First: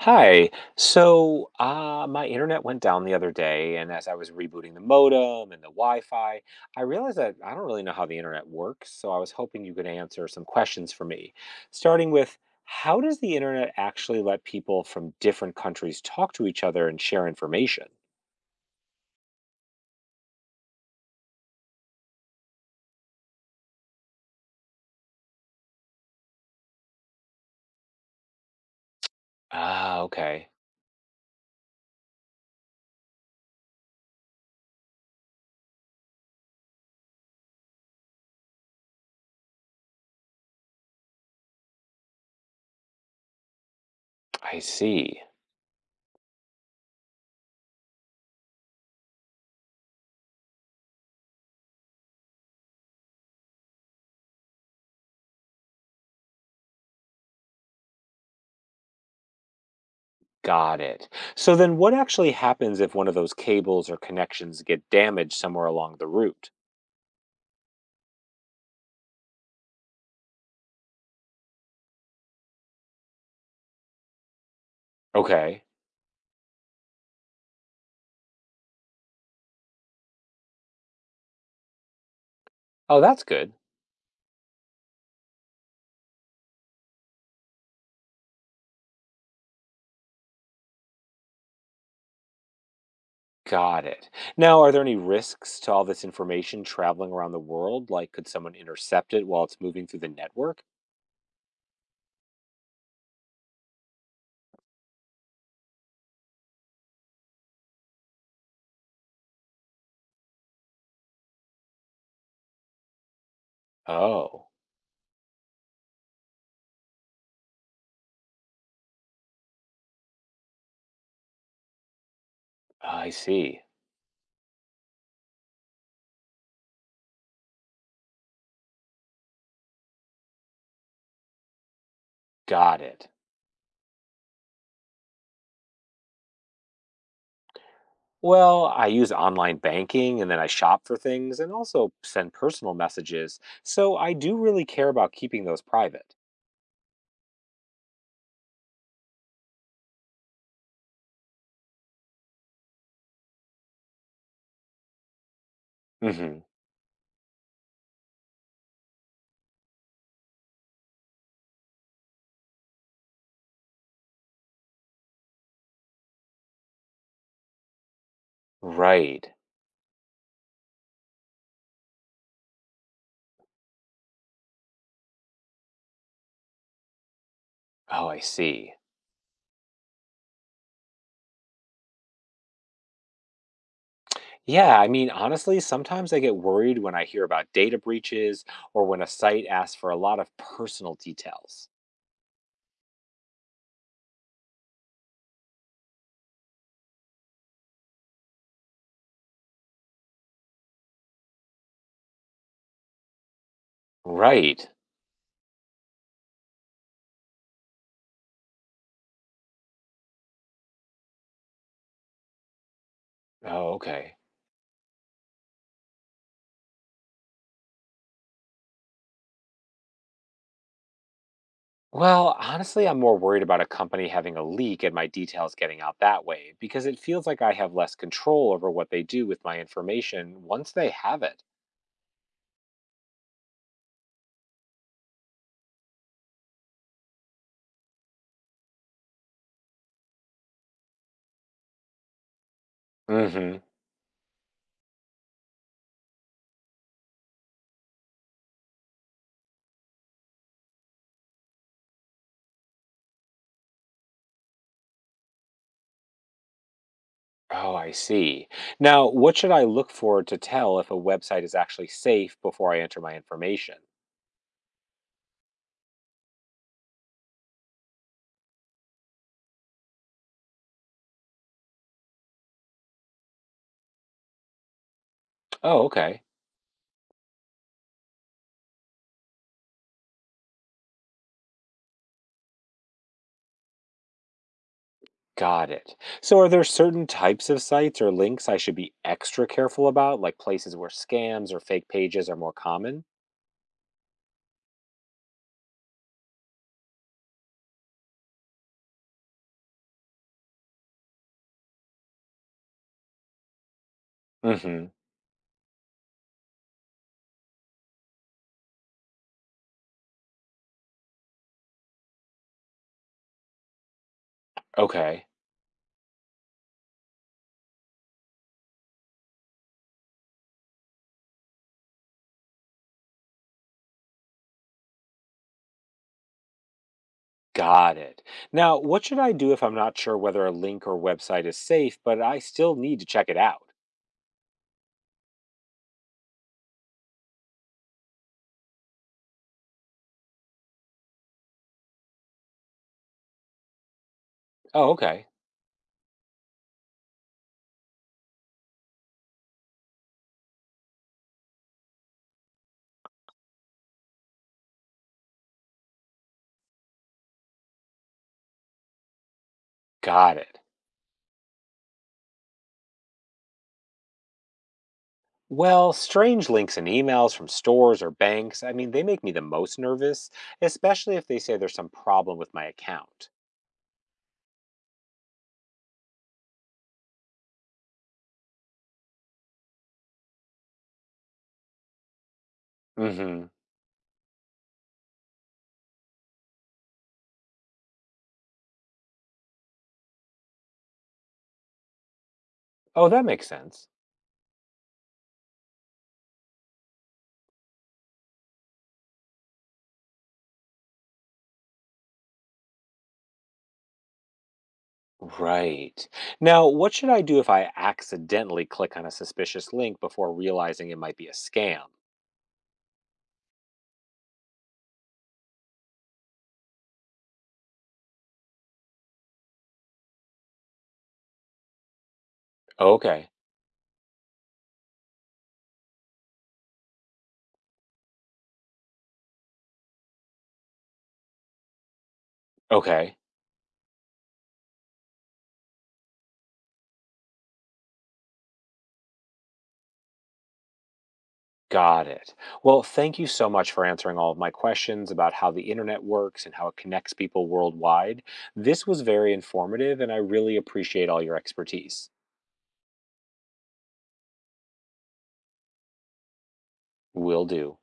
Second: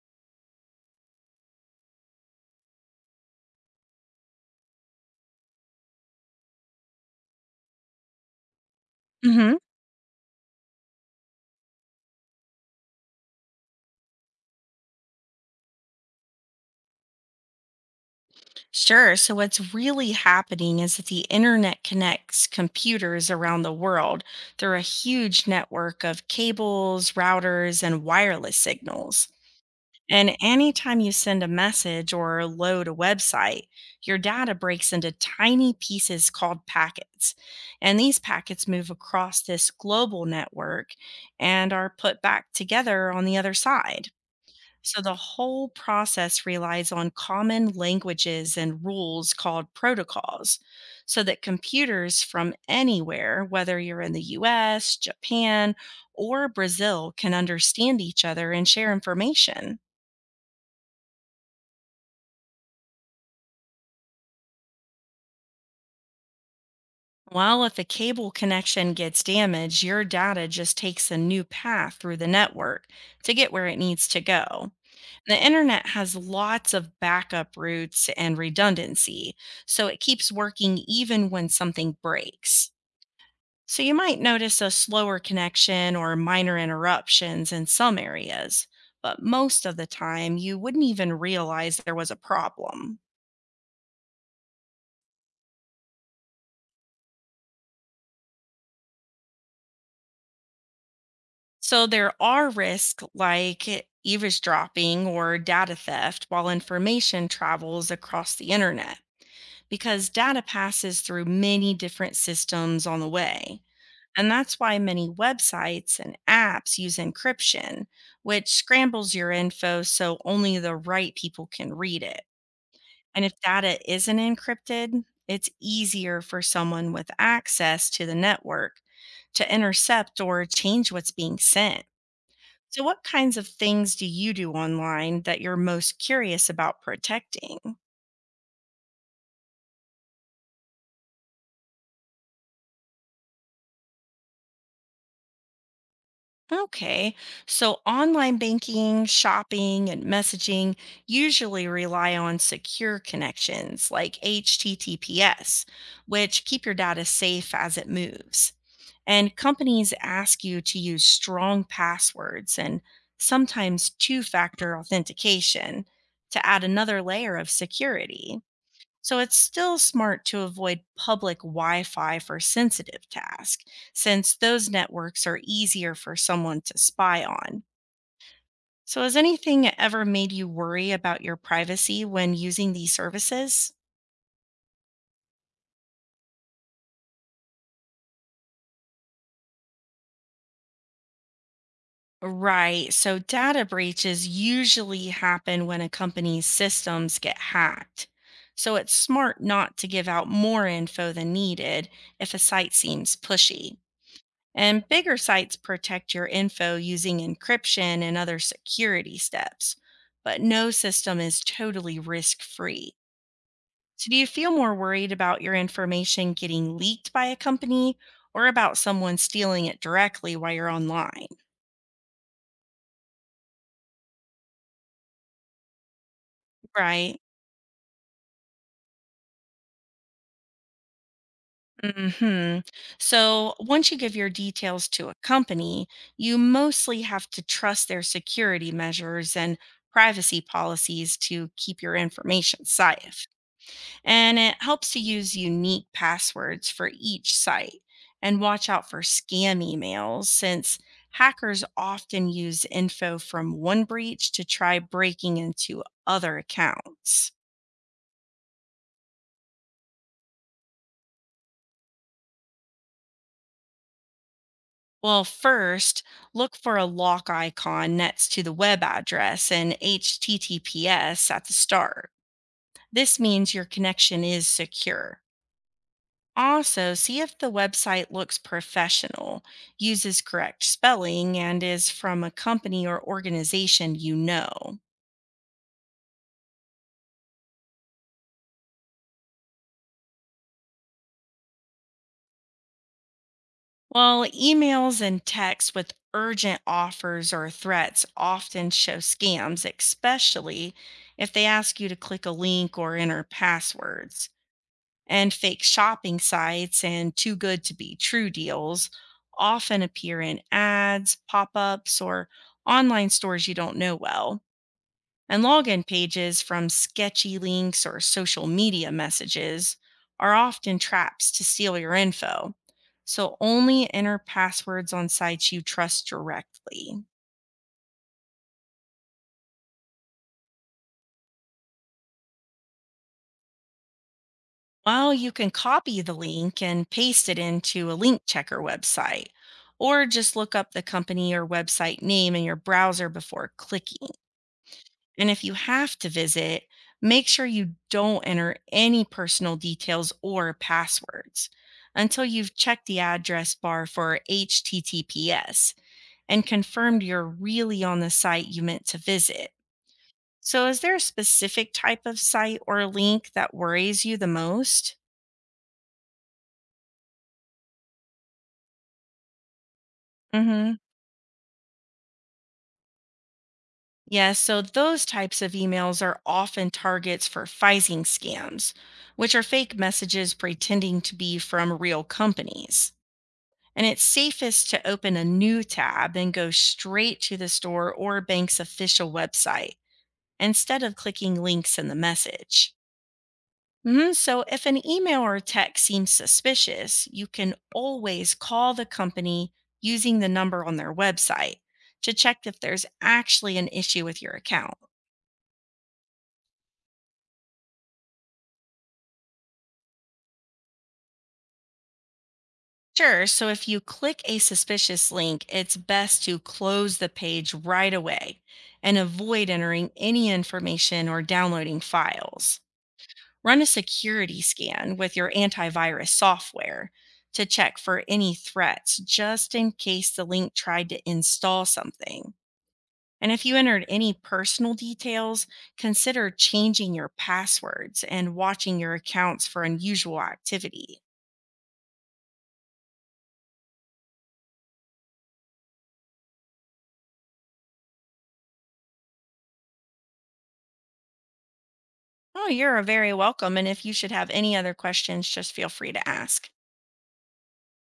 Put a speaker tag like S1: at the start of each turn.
S1: Hi. So, my internet went down the other day, and as I was rebooting the modem and the Wi-Fi, I realized that I don't really know how the internet works, so I was
S2: Hmm.
S1: hoping you could answer some questions for me. Starting with, how does the internet actually let people from different countries talk to each other and share information?
S2: Sure. So, what's really happening is that the internet connects computers around the world through a huge network of cables, routers, and wireless signals.
S1: Ah,
S2: And
S1: okay.
S2: anytime you send a message or load a website, your data breaks into tiny pieces called packets. And these packets move across this global network and are put back together on the other side.
S1: I
S2: So the
S1: see.
S2: whole process relies on common languages and rules called protocols, so that computers from anywhere, whether you're in the US, Japan, or Brazil, can understand each other and share information.
S1: Got it. So then what actually happens if one of those cables or connections get damaged somewhere along the route?
S2: While if a cable connection gets damaged, your data just takes a new path through the network to get where it needs to go. The
S1: Okay.
S2: internet has lots of backup routes and redundancy, so it keeps working even when something breaks.
S1: Oh, that's good.
S2: So you might notice a slower connection or minor interruptions in some areas, but most of the time you wouldn't even realize there was a problem.
S1: Got it. Now, are there any risks to all this information traveling around the world? Like, could someone intercept it while it's moving through the network?
S2: So there are risks like eavesdropping or data theft while information travels across the internet because data passes through many different systems on the way. And
S1: Oh,
S2: that's why many websites and apps use encryption, which scrambles your info so only the right people can read it.
S1: I
S2: And if
S1: see.
S2: data isn't encrypted, it's easier for someone with access to the network to intercept or change what's being sent.
S1: Got
S2: So, what
S1: it.
S2: kinds of things do you do online that you're most curious about protecting?
S1: Well, I use online banking and then I shop for things and also send personal messages. So I do really care about keeping those private.
S2: Okay. So online banking, shopping, and messaging usually rely on secure connections like HTTPS,
S1: Hmm.
S2: which keep your data safe as it moves. And companies ask you to use strong passwords and sometimes two factor authentication to add another layer of security. So
S1: Right.
S2: it's still smart to avoid public Wi Fi for sensitive tasks, since those networks are easier for someone to spy on.
S1: Oh, I see.
S2: So, has anything ever made you worry about your privacy when using these services?
S1: Yeah, honestly, sometimes I get worried when I hear about data breaches or when a site asks for a lot of personal details.
S2: Right. So, data breaches usually happen when a company's systems get hacked. So, it's smart not to give out more info than needed if a site seems pushy.
S1: Right.
S2: And bigger sites protect your info using encryption and other security steps, but no system is totally risk free.
S1: Oh,
S2: So,
S1: okay.
S2: do you feel more worried about your information getting leaked by a company or about someone stealing it directly while you're online?
S1: Well, honestly, I'm more worried about a company having a leak and my details getting out that way because it
S2: Right.
S1: feels like I have less control over what they do with my information once they have it.
S2: Mhm. So, once you give your details to a company, you mostly have to trust their security measures and privacy policies to keep your information safe.
S1: Hmm.
S2: And it helps to use unique passwords for each site and watch out for scam emails since hackers often use info from one breach to try breaking into other accounts.
S1: Oh, I see. Now, what should I look for to tell if a website is actually safe before I enter my information?
S2: Well, first, look for a lock icon next to the web address and HTTPS at the start. This means your connection is secure.
S1: Oh, okay.
S2: Also, see if the website looks professional, uses correct spelling, and is from a company or organization you know.
S1: Got it. So, are there certain types of sites or links I should be extra careful about, like places where scams or fake pages are more common?
S2: While emails and texts with urgent offers or threats often show scams, especially if they ask you to click a link or enter passwords.
S1: Hmm.
S2: And fake shopping sites and too good to be true deals often appear in ads, pop ups, or online stores you don't know well.
S1: Okay.
S2: And login pages from sketchy links or social media messages are often traps to steal your info. So only enter passwords on sites you trust directly.
S1: Got it. Now, what should I do if I'm not sure whether a link or website is safe, but I still need to check it out?
S2: Well, you can copy the link and paste it into a link checker website, or just look up the company or website name in your browser before clicking.
S1: Oh, okay.
S2: And if you have to visit, make sure you don't enter any personal details or passwords until you've checked the address bar for HTTPS and confirmed you're really on the site you meant to visit.
S1: Got it.
S2: So, is there a specific type of site or link that worries you the most?
S1: Well, strange links and emails from stores or banks, they make me the most nervous,
S2: Mm-hmm.
S1: especially if they say there's some problem with my account.
S2: Yeah, so those types of emails are often targets for phishing scams, which are fake messages pretending to be from real companies.
S1: Hmm.
S2: And it's safest to open a new tab and go straight to the store or bank's official website instead of clicking links in the message.
S1: Oh, that makes sense.
S2: Mhm. So, if an email or text seems suspicious, you can always call the company using the number on their website to check if there's actually an issue with your account.
S1: Right. Now, what should I do if I accidentally click on a suspicious link before realizing it might be a scam?
S2: Sure, so if you click a suspicious link, it's best to close the page right away and avoid entering any information or downloading files.
S1: Okay.
S2: Run a security scan with your antivirus software to check for any threats just in case the link tried to install something.
S1: Okay.
S2: And if you entered any personal details, consider changing your passwords and watching your accounts for unusual activity.
S1: Got it. Well, thank you so much for answering all of my questions about how the internet works and how it connects people worldwide. This was very informative, and I really appreciate all your expertise.
S2: Oh, you're very welcome. And if you should have any other questions, just feel free to ask.
S1: Will do.